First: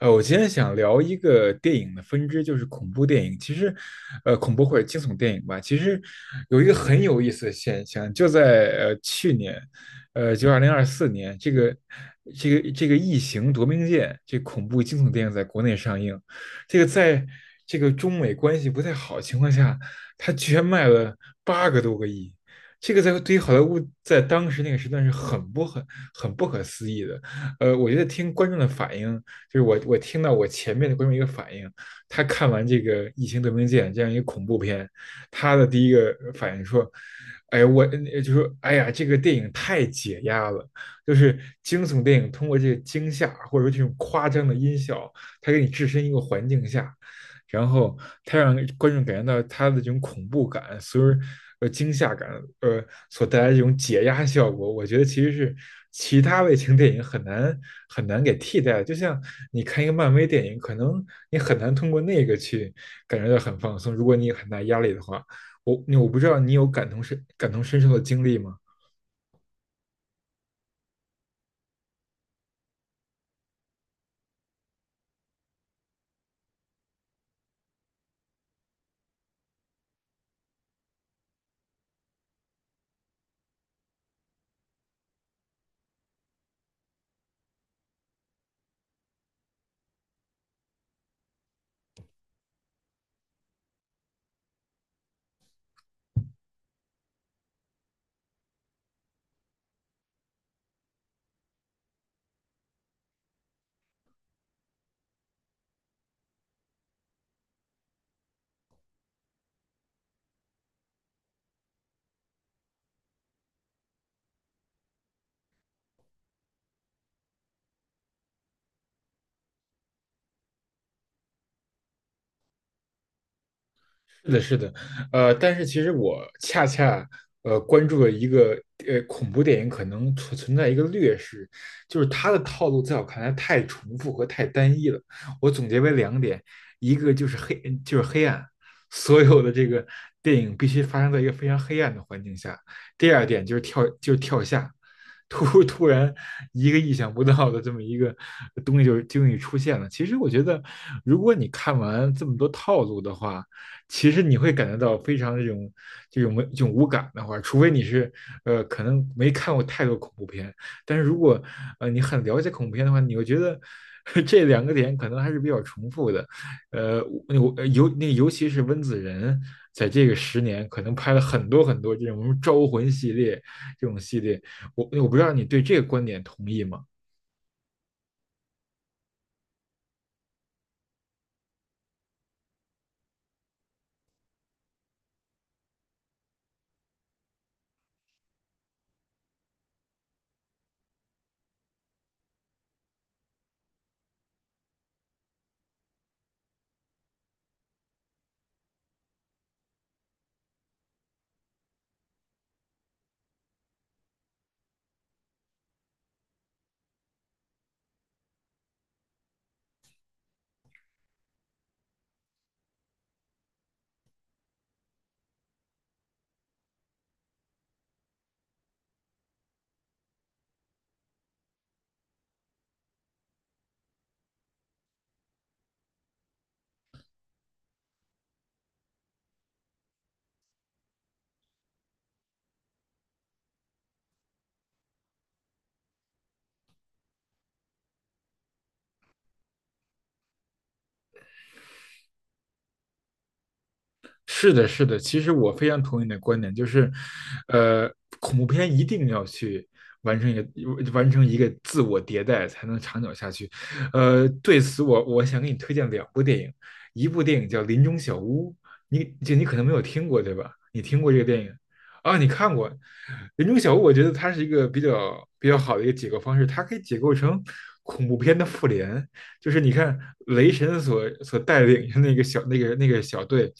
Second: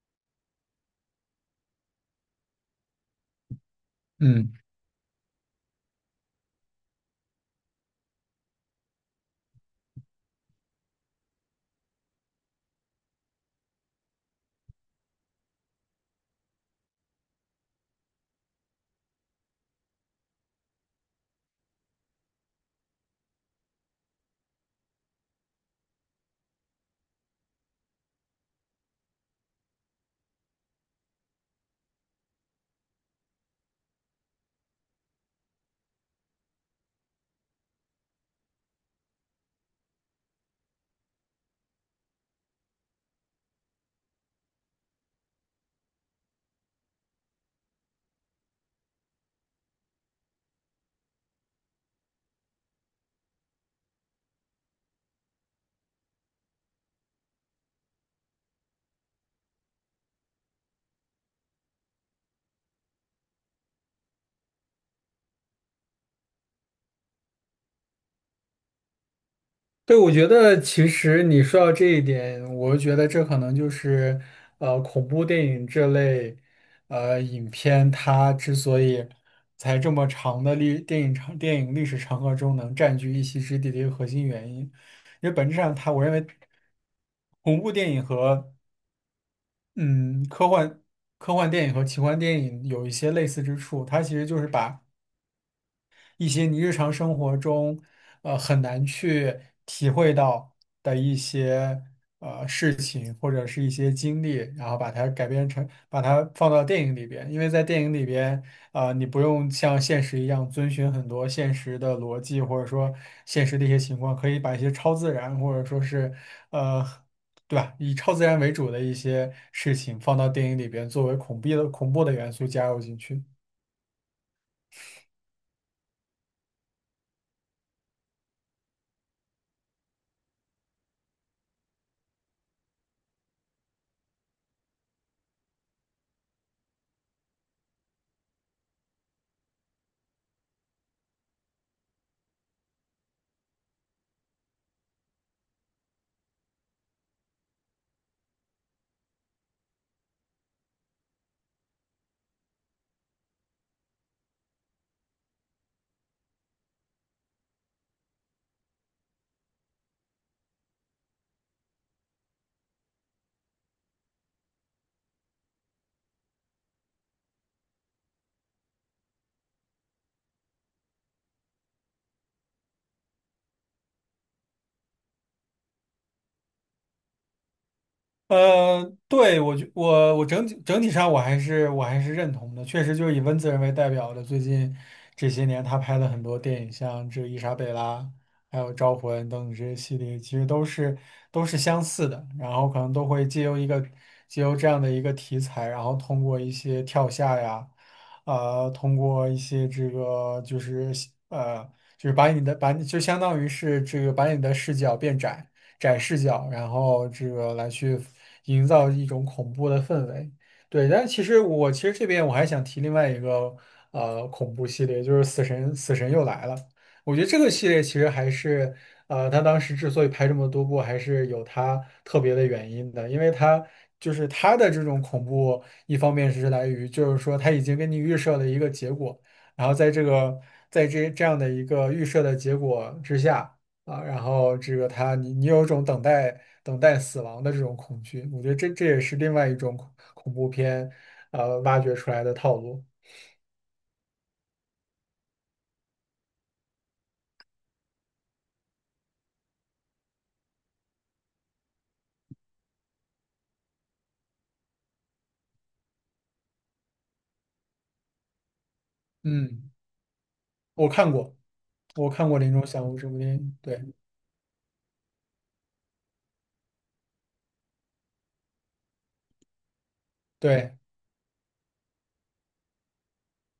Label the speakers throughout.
Speaker 1: 我今天想聊一个电影的分支，就是恐怖电影。其实，
Speaker 2: 嗯，
Speaker 1: 恐怖或者惊悚电影吧，其实有一个很有意思的现象，就在去年，就2024年，这个《异形：夺命舰》这恐怖惊悚电影在国内上映，这个在这个中美关系不太好的情况下，它居然卖了八个多个亿。这个在对于好莱坞在当时那个时段是很不可思议的，我觉得听观众的反应，就是我听到我前面的观众一个反应，他看完这个《异形：夺命舰》这样一个恐怖片，他的第一个反应说："哎，我就说哎呀，这个电影太解压了，就是惊悚电影通过这个惊吓或者说这种夸张的音效，它给你置身一个环境下，然后它让观众感觉到它的这种恐怖感，所以惊吓感，呃所带来这种解压效果，我觉得其实是其他类型电影很难很难给替代的，就像你看一个漫威电影，可能你很难通过那个去感觉到很放松，如果你有很大压力的话。我不知道你有感同身受的经历吗？
Speaker 2: 对，我觉得其实你说到这一点，我觉得这可能就是恐怖电影这类影片，它之所以在这么长的历电影长电影历史长河中能占据一席之地的一个核心原因，因为本质上它，我认为恐怖电影和嗯科幻科幻电影和奇幻电影有一些类似之处，它其实就是把一些你日常生活中很难去体会到的一些事情或者是一些经历，然后把它改编成把它放到电影里边，因为在电影里边啊、你不用像现实一样遵循很多现实的逻辑，或者说现实的一些情况，可以把一些超自然或者说是呃。对吧？以超自然为主的一些事情放到电影里边，作为恐怖的元素加入进去。
Speaker 1: 是的，是的，但是其实我恰恰关注了一个恐怖电影可能存在一个劣势，就是它的套路在我看来太重复和太单一了。我总结为两点，一个就是黑，就是黑暗，所有的这个电影必须发生在一个非常黑暗的环境下；第二点就是跳，就是跳下，突然一个意想不到的这么一个东西出现了。其实我觉得，如果你看完这么多套路的话，其实你会感觉到非常这种这种无感的话，除非你是可能没看过太多恐怖片，但是如果你很了解恐怖片的话，你会觉得 这两个点可能还是比较重复的，呃，我尤其是温子仁在这个十年可能拍了很多很多这种招魂系列这种系列，我不知道你对这个观点同意吗？
Speaker 2: 对，我觉我我整体上我还是认同的，确实就是以温子仁为代表的，最近这些年他拍了很多电影，像这《伊莎贝拉》还有《招魂》等等这些系列，其实都是相似的，然后可能都会借由这样的一个题材，然后通过一些跳下呀，通过一些呃就是把你就相当于是这个把你的视角变窄。窄视角，然后这个来去营造一种恐怖的氛围。对，但其实这边我还想提另外一个恐怖系列，就是死神又来了》。我觉得这个系列其实还是他当时之所以拍这么多部，还是有他特别的原因的，因为他就是他的这种恐怖，一方面是来于就是说他已经给你预设了一个结果，然后在这样的一个预设的结果之下。啊，然后这个他，你你有一种等待死亡的这种恐惧，我觉得这也是另外一种恐怖片，挖掘出来的套路。
Speaker 1: 是的，是的，其实我非常同意你的观点，就是，呃，恐怖片一定要去完成一个自我迭代，才能长久下去。对此我想给你推荐两部电影，一部电影叫《林中小屋》，你可能
Speaker 2: 嗯，
Speaker 1: 没有听过，对吧？你
Speaker 2: 我
Speaker 1: 听过
Speaker 2: 看
Speaker 1: 这个
Speaker 2: 过，
Speaker 1: 电影
Speaker 2: 我
Speaker 1: 啊？你
Speaker 2: 看过《林
Speaker 1: 看
Speaker 2: 中
Speaker 1: 过
Speaker 2: 祥物》这部电
Speaker 1: 《林中
Speaker 2: 影，
Speaker 1: 小屋》？
Speaker 2: 对
Speaker 1: 我觉得它是一个比较好的一个解构方式，它可以解构成恐怖片的复联，就是你看雷
Speaker 2: 对，
Speaker 1: 神所带领的那个小那个那个小队，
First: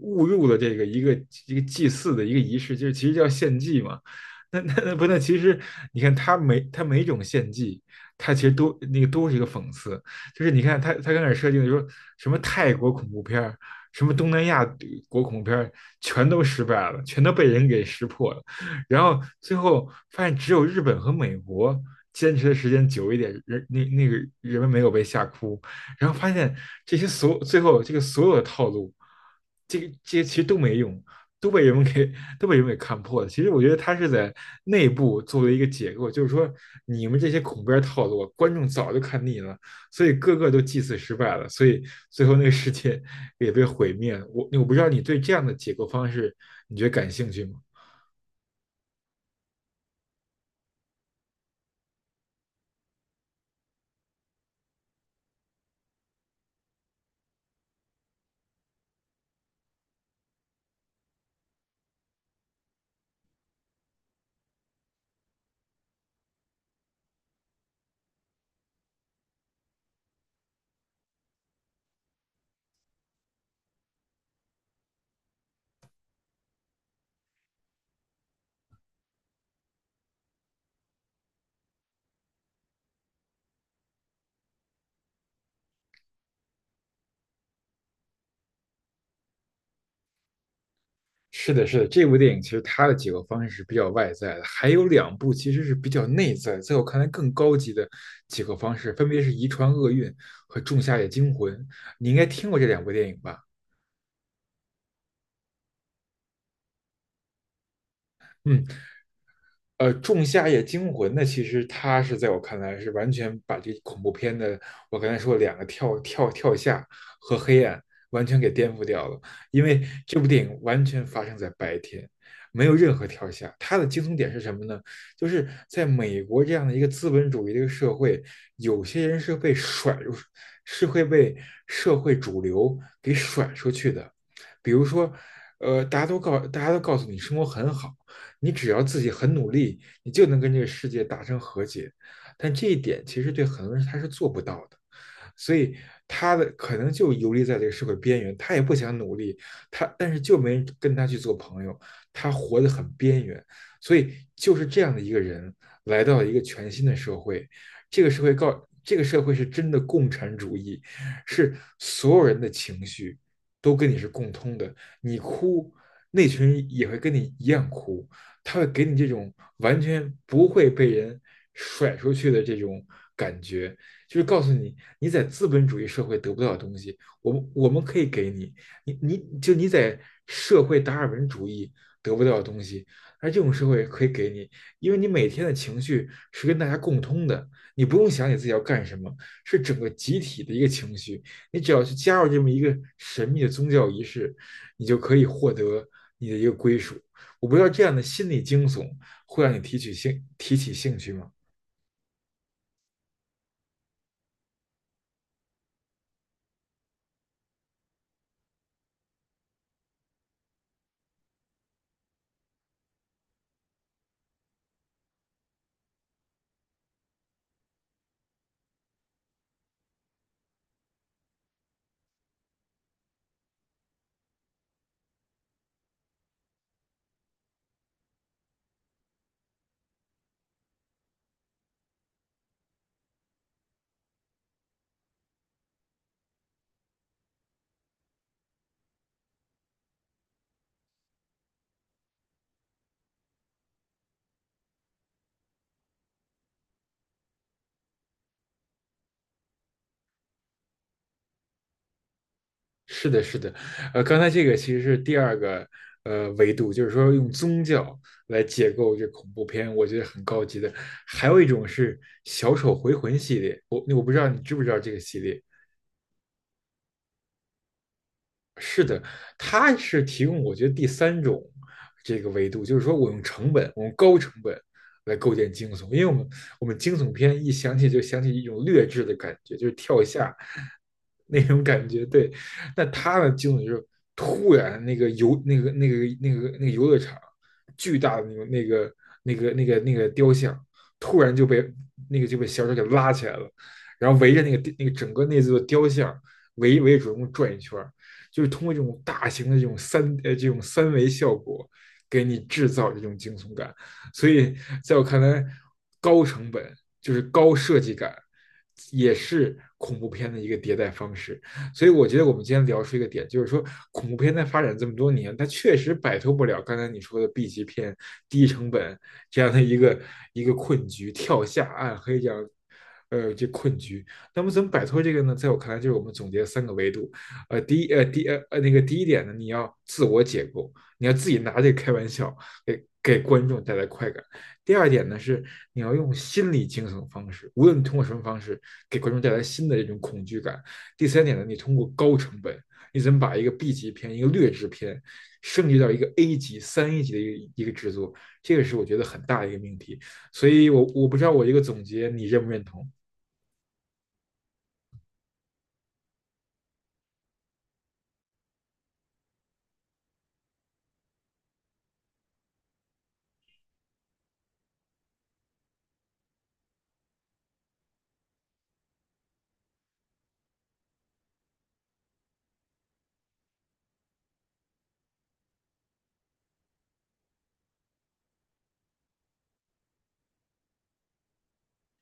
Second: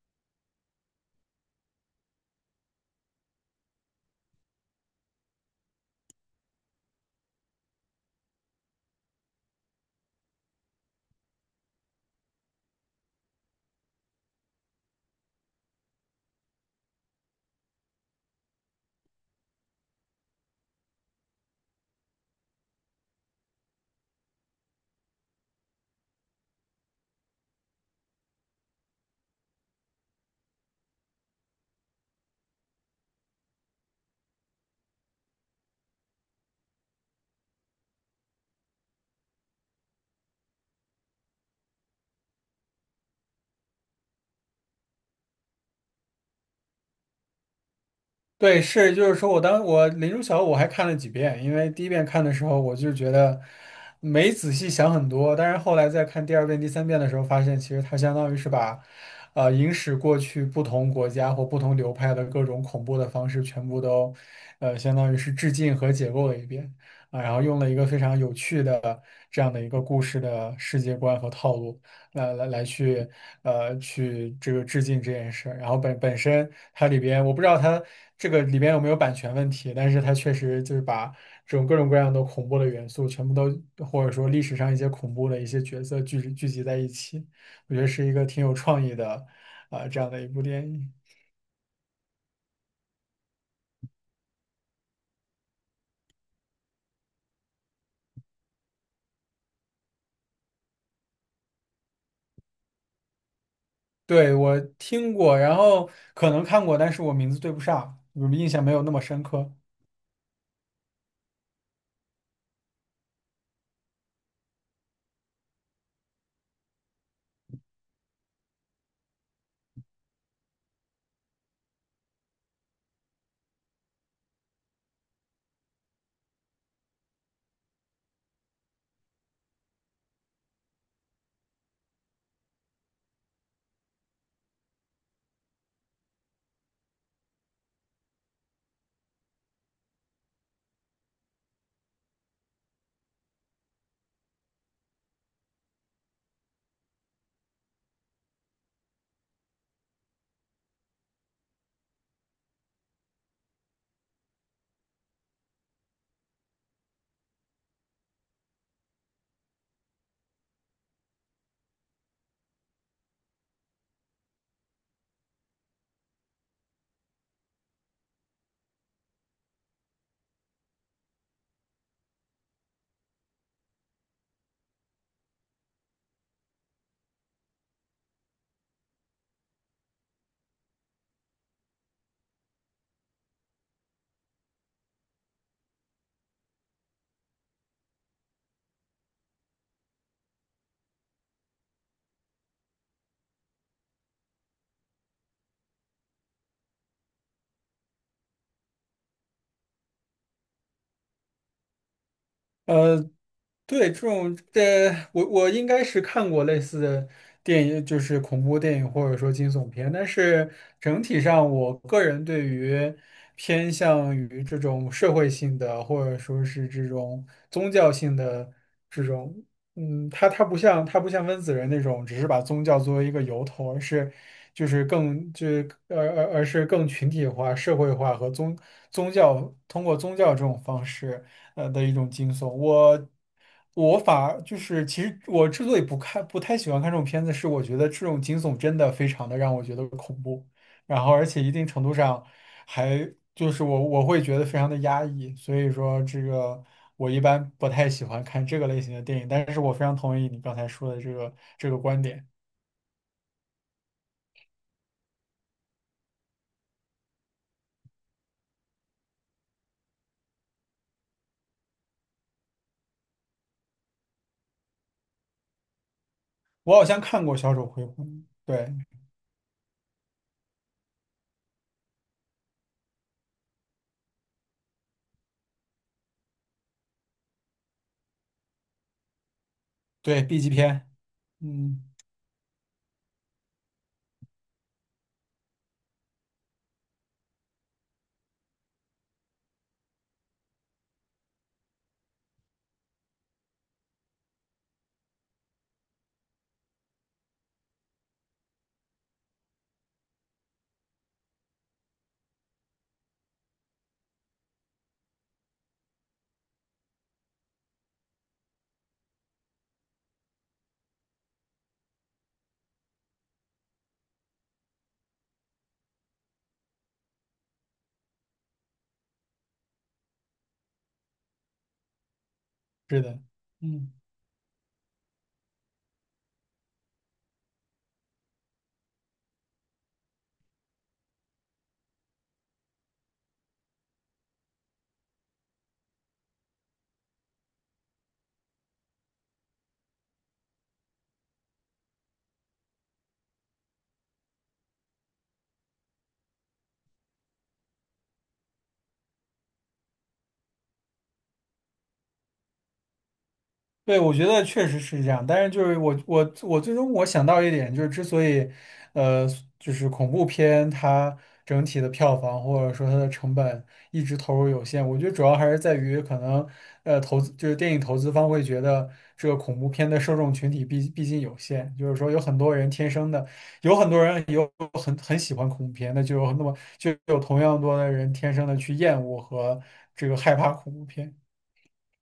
Speaker 1: 误入了一个祭祀的一个仪式，就是其实叫献祭嘛。那那那不那其实你看他每种献祭，他其实都是一个讽刺，就是你看他刚开始设定的说什么泰国恐怖片儿，什么东南亚国恐怖片儿，全都失败了，全都被人给识破了。然后最后发现只有日本和美国坚持的时间久一点，人人们没有被吓哭，然后发现这些所最后这个所有的套路，这些其实都没用，都被人们给都被人们给看破了。其实我觉得他是在内部做了一个解构，就是说你们这些恐怖片套路，观众早就看腻了，所以个个都祭祀失败了，所以最后那个世界也被毁灭了。我不知道你对这样的解构方式，你觉得感兴趣吗？
Speaker 2: 对，是，就是说我当我《林如晓》我还看了几遍，因为第一遍看的时候我就觉得没仔细想很多，但是后来在看第二遍、第三遍的时候，发现其实它相当于是把，影史过去不同国家或不同流派的各种恐怖的方式全部都，相当于是致敬和解构了一遍啊，然后用了一个非常有趣的这样的一个故事的世界观和套路。来来来去呃去这个致敬这件事儿，然后本身它里边，我不知道它这个里边有没有版权问题，但是它确实就是把这种各种各样的恐怖的元素全部都或者说历史上一些恐怖的一些角色聚集在一起，我觉得是一个挺有创意的这样的一部电影。
Speaker 1: 是的，是的，这部电影其实它的几个方式是比较外在的，还有两部其实是比较内在，在我看来更高级的几个方式，分别是《遗传厄运》和《仲夏夜惊魂》。你应该听过这两部电影吧？
Speaker 2: 对，我听过，然后可能看过，但是我名字对不上，我印
Speaker 1: 嗯，
Speaker 2: 象没有那么深刻。
Speaker 1: 仲夏夜惊魂》呢，其实它是在我看来是完全把这恐怖片的我刚才说两个跳下和黑暗完全给颠覆掉了，因为这部电影完全发生在白天，没有任何跳下。它的惊悚点是什么呢？就是在美国这样的一个资本主义的一个社会，有些人是被甩入，是会被社会主流给甩出去的。比如说，大家都告诉你生活很好。你只要自己很努力，你就能跟这个世界达成和解。但这一点其实对很多人他是做不到的。所以他的可能就游离在这个社会边缘，他也不想努力，他但是就没人跟他去做朋友，他活得很边缘，所以就是这样的一个人来到了一个全新的社会，这个社会告这个社会是真的共产主义，是所有人的情绪都跟你是共通的，你哭，那群人也会跟你一样哭，他会给你这种完全不会被人甩出去的这种感觉，就是告诉你，你在资本主义社会得不到的东西，我们可以给你，你你就你在社会达尔文主义得不到的东西，而这种社会可以给你，因为你每天的情绪是跟大家共通的，你不用想你自己要干什么，是整个集体的一个情绪，你只要去加入这么一个神秘的宗教仪式，你就可以获得你的一个归属。我不知道这样的心理惊悚会让你提起兴趣吗？
Speaker 2: 呃，对，这种我我应该是看过类似的电影，就是恐怖电影或者说惊悚片，但是整体上，我个人对于偏向于这种社会性的，或者说是这种宗教性的这种，嗯，它不像温子仁那种，只是把宗教作为一个由头，而是就是更就是呃而而是更群体化、社会化，宗教通过宗教这种方式。的一种惊悚。我我反而就是，其实我之所以不太喜欢看这种片子，是我觉得这种惊悚真的非常的让我觉得恐怖，然后而且一定程度上还就是我我会觉得非常的压抑，所以说这个我一般不太喜欢看这个类型的电影，但是我非常同意你刚才说的这个观点。
Speaker 1: 是的，是的，刚才这个其实是第二个维度，就是说用宗教来解构这恐怖片，我觉得很高级的。还有一种是小丑回魂系列，我不知道你知不知道这个系列，
Speaker 2: 我好像看过《小丑回魂》，对
Speaker 1: 是的，它是提供我觉得第三种这个维度，就是说我用成本，我用高成本来构建惊悚，因为我们惊悚片一想起就想起一种劣质的感觉，就是跳
Speaker 2: 对
Speaker 1: 下
Speaker 2: ，B 级片，
Speaker 1: 那种
Speaker 2: 嗯，
Speaker 1: 感觉。对，那他的惊悚就是突然那个游那个那个那个那个游乐场巨大的那个雕像，突然就被小丑给拉起来了，然后围着整个那座雕像围着主人公转一圈。就是通过这种大型的这种这种三维效果，给你制造这种惊悚感。所以在我看来，高成本就是高设计感，也是恐怖片的一个迭代方式。所以我觉得我们今天聊出一个点，就是说恐怖片在发展这么多年，它确实摆脱不了刚才你说的 B 级片、低成本这样的一个困局，跳下暗黑这样。
Speaker 2: 是的，
Speaker 1: 这困
Speaker 2: 嗯。
Speaker 1: 局，那么怎么摆脱这个呢？在我看来，就是我们总结三个维度：呃，第一呃第呃呃那个第一点呢，你要自我解构，你要自己拿这个开玩笑，给观众带来快感。第二点呢是你要用心理惊悚方式，无论通过什么方式，给观众带来新的这种恐惧感。第三点呢，你通过高成本，你怎么把一个 B 级片、一个劣质片升级到一个 A 级、三 A 级的一个制作，这个是我觉得很大的一个命题。所以我不知道我一个总结你认不认同，
Speaker 2: 对，我觉得确实是这样，但是就是我最终我想到一点，就是之所以，呃，就是恐怖片它整体的票房或者说它的成本一直投入有限，我觉得主要还是在于可能，投资就是电影投资方会觉得这个恐怖片的受众群体毕竟有限，就是说有很多人天生的，有很多人有很喜欢恐怖片，那么就有同样多的人天生的去厌恶和这个害怕恐怖片。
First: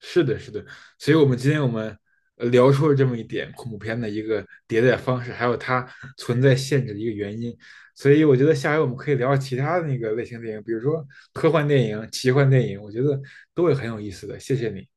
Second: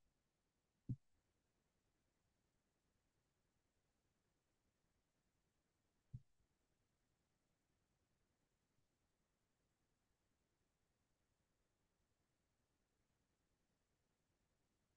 Speaker 1: 是的，是的，所以我们今天聊出了这么一点恐怖片的一个迭代方式，还有它存在限制的一个原因。所以我觉得下回我们可以聊聊其他的那个类型电影，比如说科幻电影、奇幻电影，我觉得都会很有意思的。谢谢你。